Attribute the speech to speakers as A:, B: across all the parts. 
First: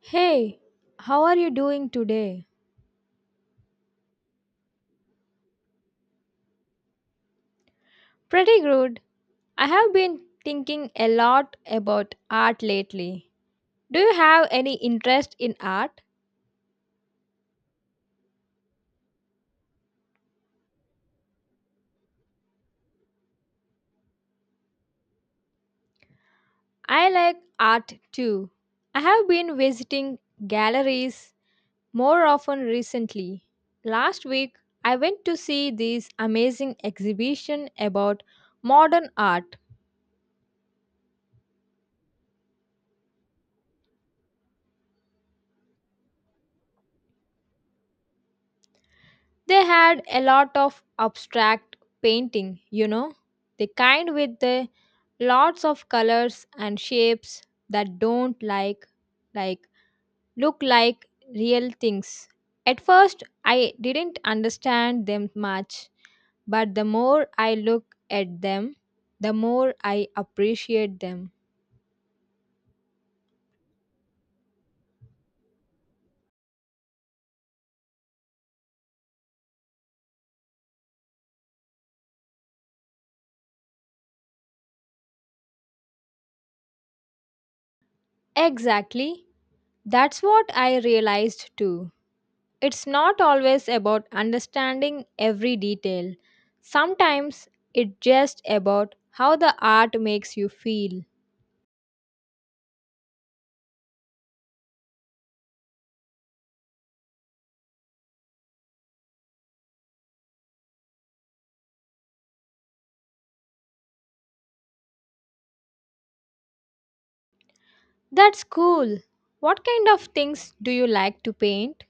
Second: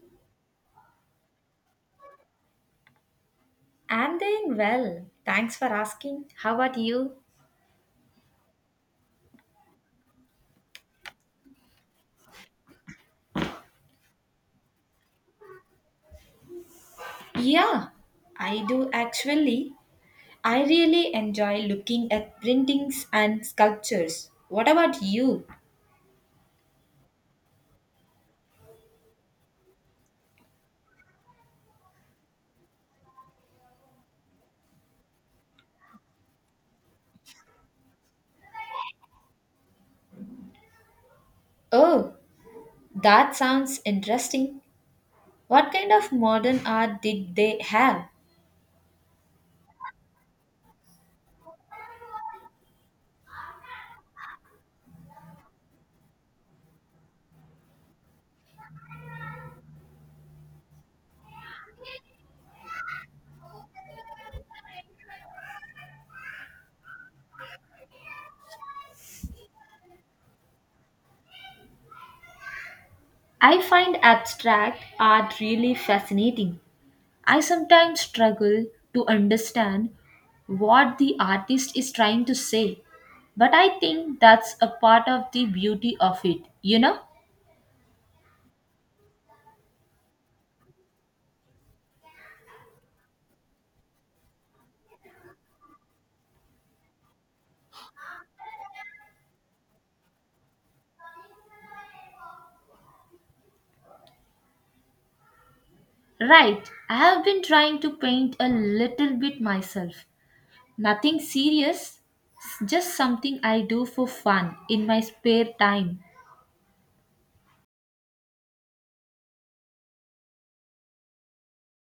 A: Hey, how are you doing today?
B: I'm doing well. Thanks for asking. How about you?
A: Pretty good. I have been thinking a lot about art lately. Do you have any interest in art?
B: Yeah, I do actually. I really enjoy looking at printings and sculptures. What about you?
A: I like art too. I have been visiting galleries more often recently. Last week, I went to see this amazing exhibition about modern art.
B: Oh, that sounds interesting. What kind of modern art did they have?
A: They had a lot of abstract painting, you know, the kind with the lots of colors and shapes that don't like look like real things. At first I didn't understand them much, but the more I look at them, the more I appreciate them.
B: I find abstract art really fascinating. I sometimes struggle to understand what the artist is trying to say, but I think that's a part of the beauty of it, you know?
A: Exactly. That's what I realized too. It's not always about understanding every detail. Sometimes it's just about how the art makes you feel.
B: Right, I have been trying to paint a little bit myself. Nothing serious, just something I do for fun in my spare time.
A: That's cool. What kind of things do you like to paint?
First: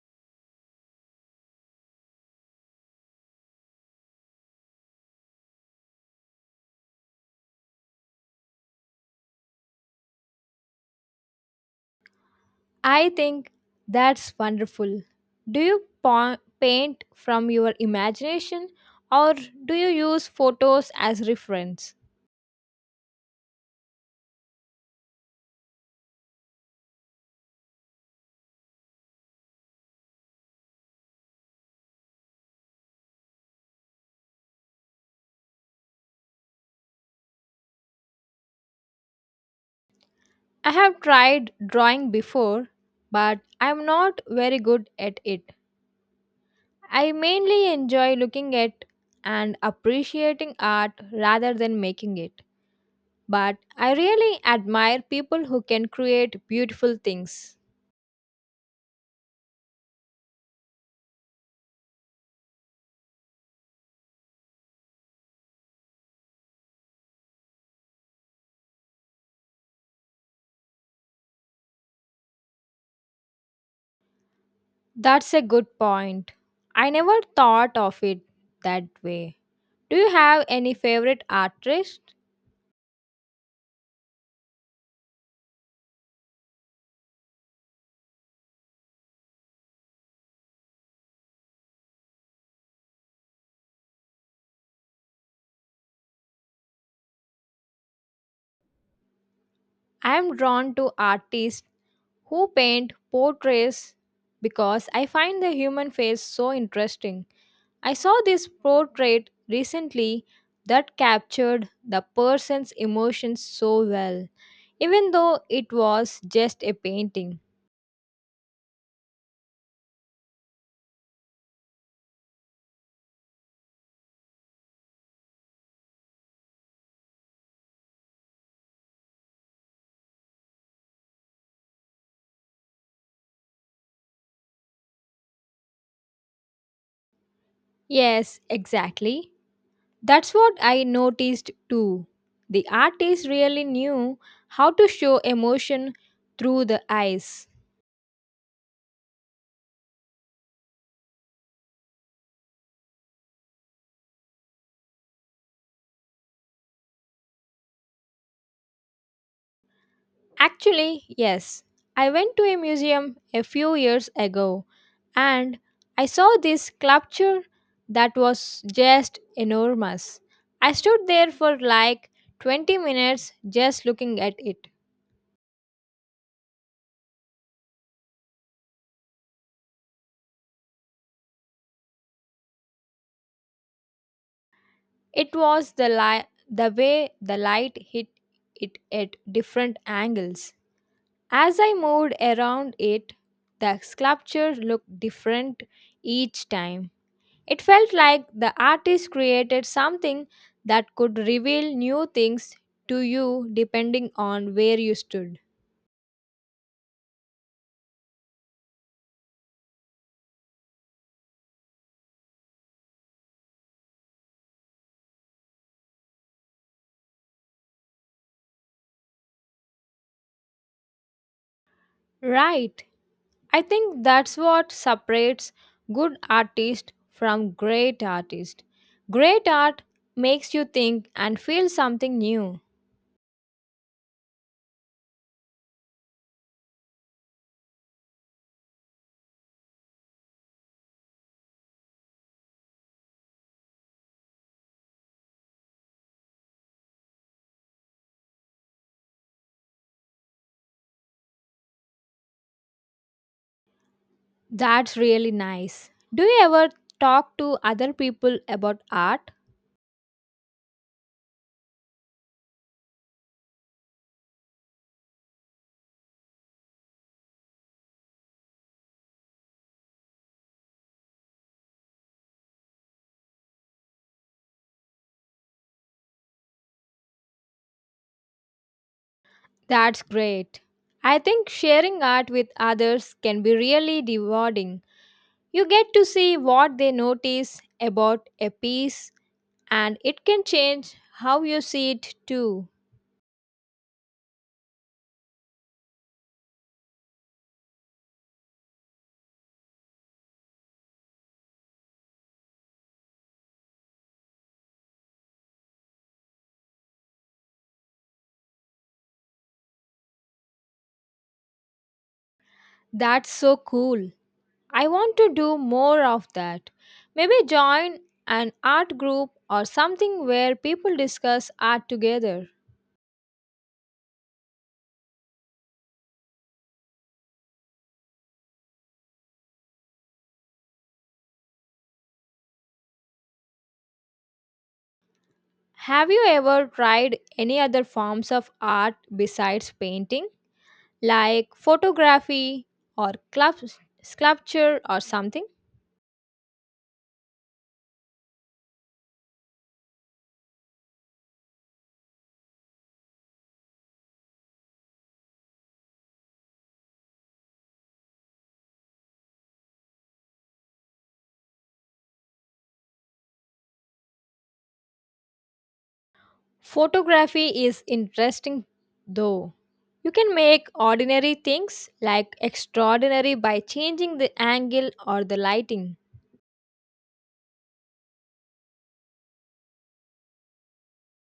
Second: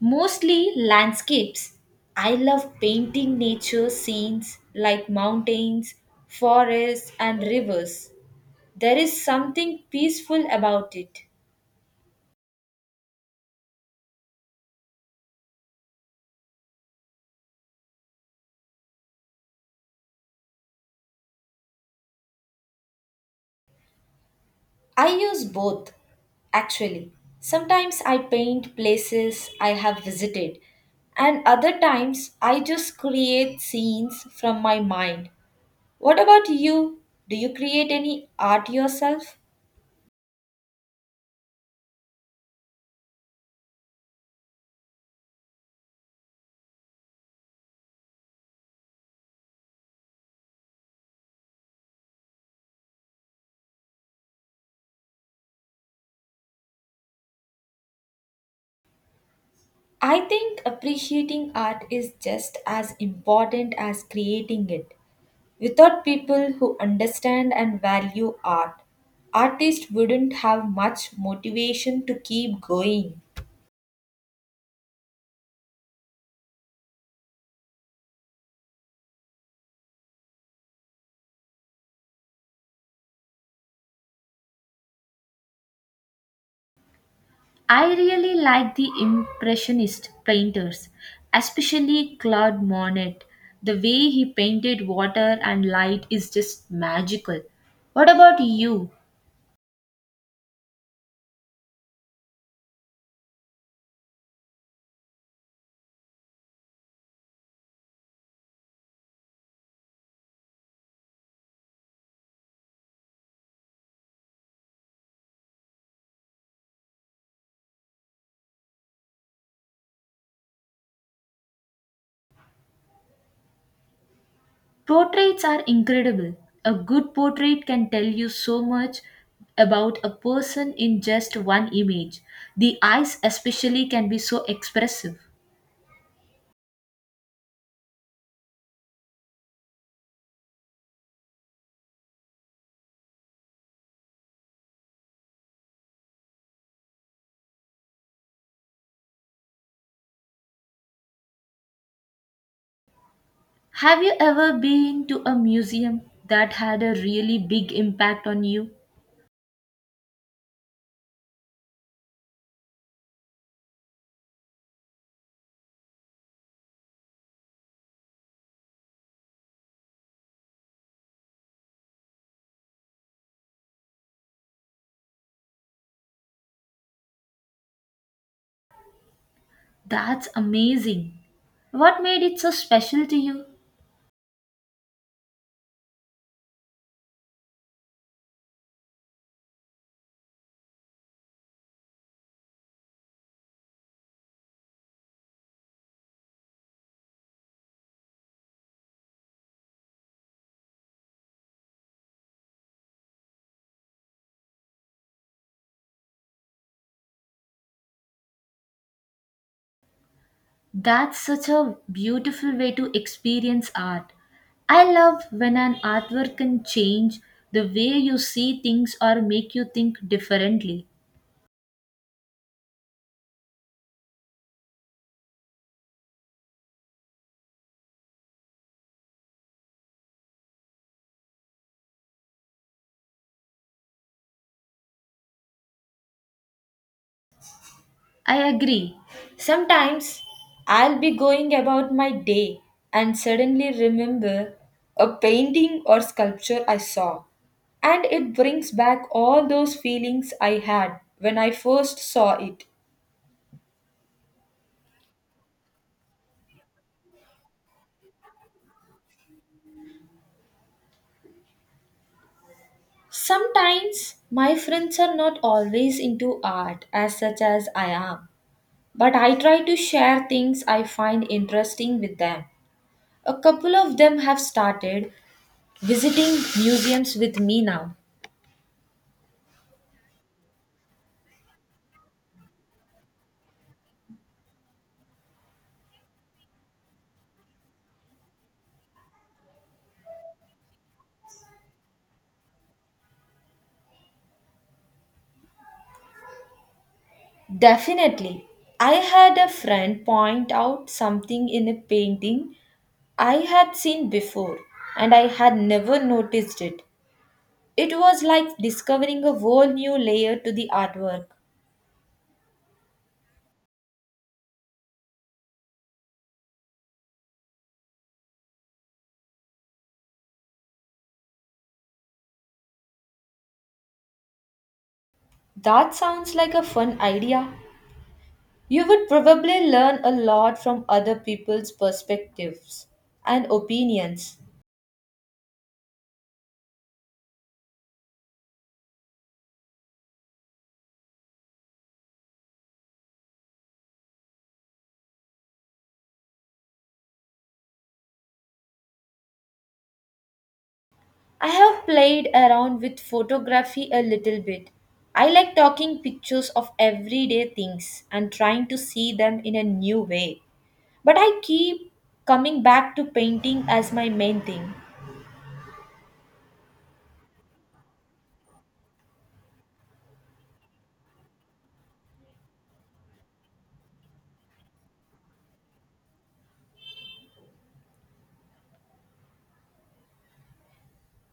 B: Mostly landscapes. I love painting nature scenes like mountains, forests, and rivers. There is something peaceful about it.
A: I think that's wonderful. Do you paint from your imagination or do you use photos as reference?
B: I use both, actually. Sometimes I paint places I have visited, and other times I just create scenes from my mind. What about you? Do you create any art yourself?
A: I have tried drawing before, but I'm not very good at it. I mainly enjoy looking at and appreciating art rather than making it. But I really admire people who can create beautiful things.
B: I think appreciating art is just as important as creating it. Without people who understand and value art, artists wouldn't have much motivation to keep going.
A: That's a good point. I never thought of it that way. Do you have any favorite artist?
B: I really like the Impressionist painters, especially Claude Monet. The way he painted water and light is just magical. What about you?
A: I am drawn to artists who paint portraits because I find the human face so interesting. I saw this portrait recently that captured the person's emotions so well, even though it was just a painting.
B: Portraits are incredible. A good portrait can tell you so much about a person in just one image. The eyes, especially, can be so expressive.
A: Yes, exactly. That's what I noticed too. The artist really knew how to show emotion through the eyes.
B: Have you ever been to a museum that had a really big impact on you?
A: Actually, yes. I went to a museum a few years ago and I saw this sculpture that was just enormous. I stood there for like 20 minutes just looking at it.
B: That's amazing. What made it so special to you?
A: It was the way the light hit it at different angles. As I moved around it, the sculpture looked different each time. It felt like the artist created something that could reveal new things to you depending on where you stood.
B: That's such a beautiful way to experience art. I love when an artwork can change the way you see things or make you think differently.
A: Right. I think that's what separates good artist from great artist. Great art makes you think and feel something new.
B: I agree. Sometimes I'll be going about my day and suddenly remember a painting or sculpture I saw, and it brings back all those feelings I had when I first saw it.
A: That's really nice. Do you ever talk to other people about art?
B: Sometimes my friends are not always into art as such as I am, but I try to share things I find interesting with them. A couple of them have started visiting museums with me now.
A: That's great. I think sharing art with others can be really rewarding. You get to see what they notice about a piece, and it can change how you see it too.
B: Definitely. I had a friend point out something in a painting I had seen before and I had never noticed it. It was like discovering a whole new layer to the artwork.
A: That's so cool. I want to do more of that. Maybe join an art group or something where people discuss art together.
B: That sounds like a fun idea. You would probably learn a lot from other people's perspectives and opinions.
A: Have you ever tried any other forms of art besides painting, like photography or sculpture or something?
B: I have played around with photography a little bit. I like taking pictures of everyday things and trying to see them in a new way. But I keep coming back to painting as my main thing.
A: Photography is interesting though. You can make ordinary things like extraordinary by changing the angle or the lighting.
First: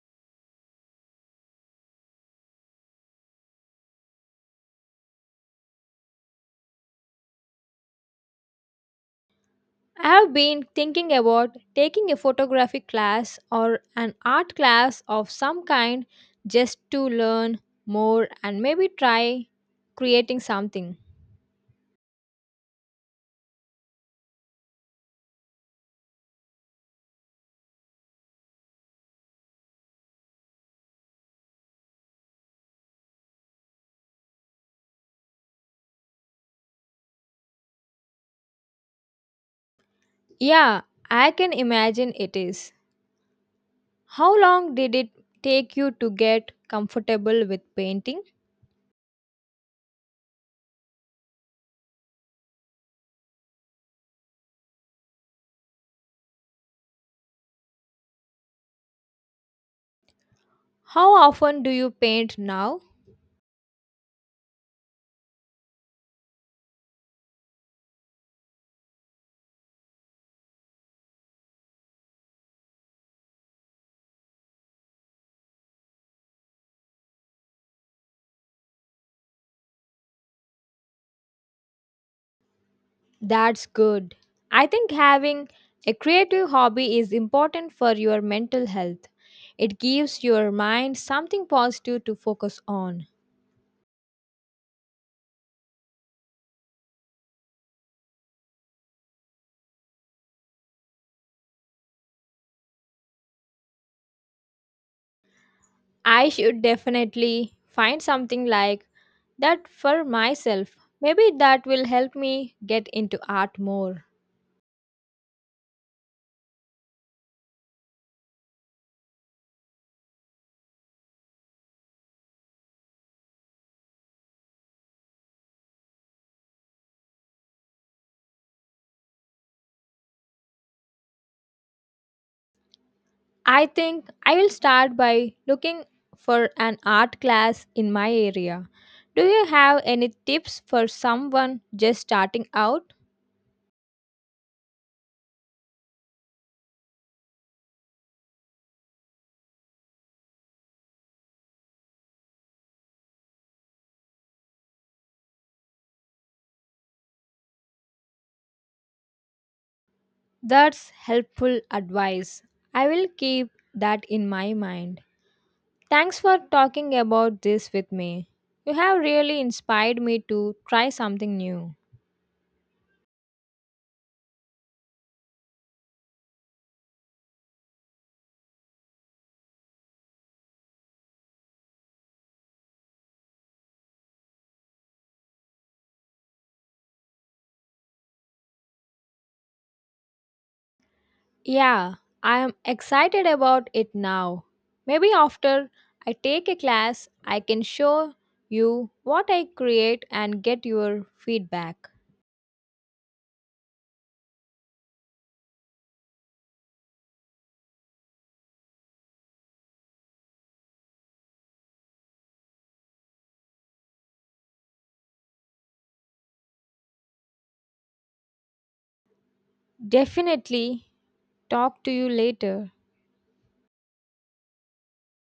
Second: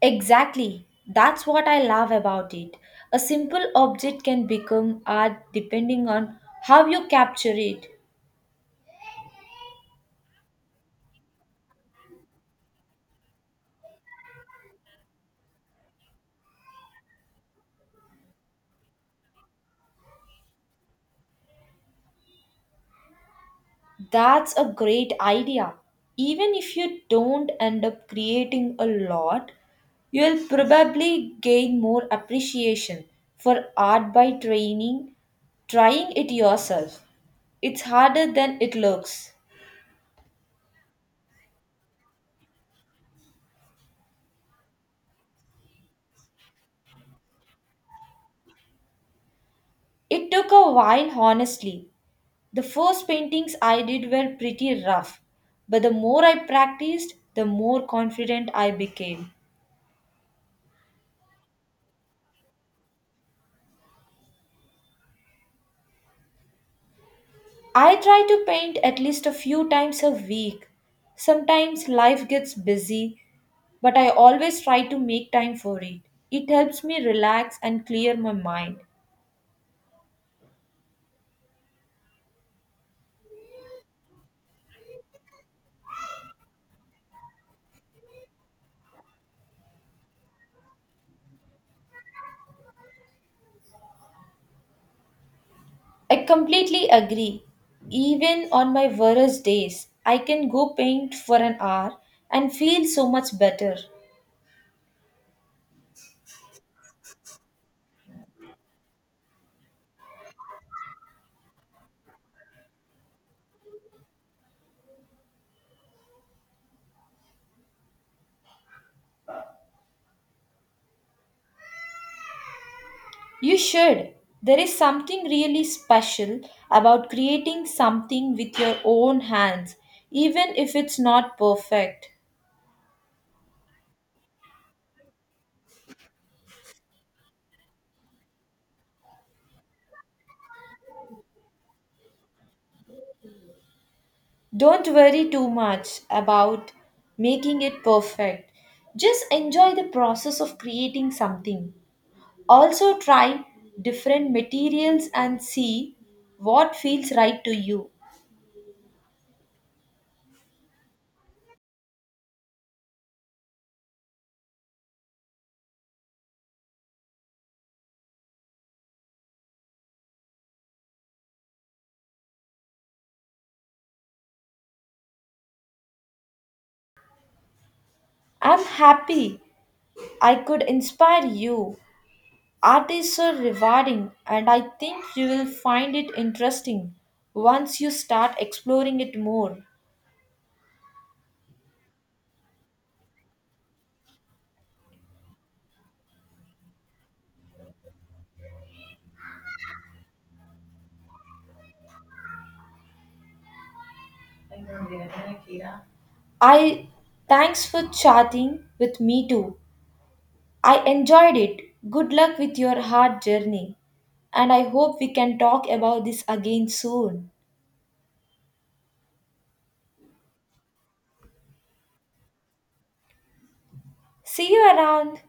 B: Exactly. That's what I love about it. A simple object can become art depending on how you capture it.
A: I have been thinking about taking a photography class or an art class of some kind just to learn more and maybe try creating something.
B: That's a great idea. Even if you don't end up creating a lot, you'll probably gain more appreciation for art by training, trying it yourself. It's harder than it looks.
A: Yeah, I can imagine it is. How long did it take you to get comfortable with painting?
B: It took a while, honestly. The first paintings I did were pretty rough, but the more I practiced, the more confident I became.
A: How often do you paint now?
B: I try to paint at least a few times a week. Sometimes life gets busy, but I always try to make time for it. It helps me relax and clear my mind.
A: That's good. I think having a creative hobby is important for your mental health. It gives your mind something positive to focus on.
B: I completely agree. Even on my worst days, I can go paint for an hour and feel so much better.
A: I should definitely find something like that for myself. Maybe that will help me get into art more.
B: You should. There is something really special about creating something with your own hands, even if it's not perfect.
A: I think I will start by looking for an art class in my area. Do you have any tips for someone just starting out?
B: Don't worry too much about making it perfect. Just enjoy the process of creating something. Also, try different materials and see what feels right to you.
A: That's helpful advice. I will keep that in my mind. Thanks for talking about this with me. You have really inspired me to try something new.
B: I'm happy I could inspire you. Art is so rewarding, and I think you will find it interesting once you start exploring it more.
A: Yeah, I am excited about it now. Maybe after I take a class, I can show you what I create and get your feedback.
B: I thanks for chatting with me too. I enjoyed it. Good luck with your hard journey, and I hope we can talk about this again soon.
A: Definitely talk to you later.
B: See you around.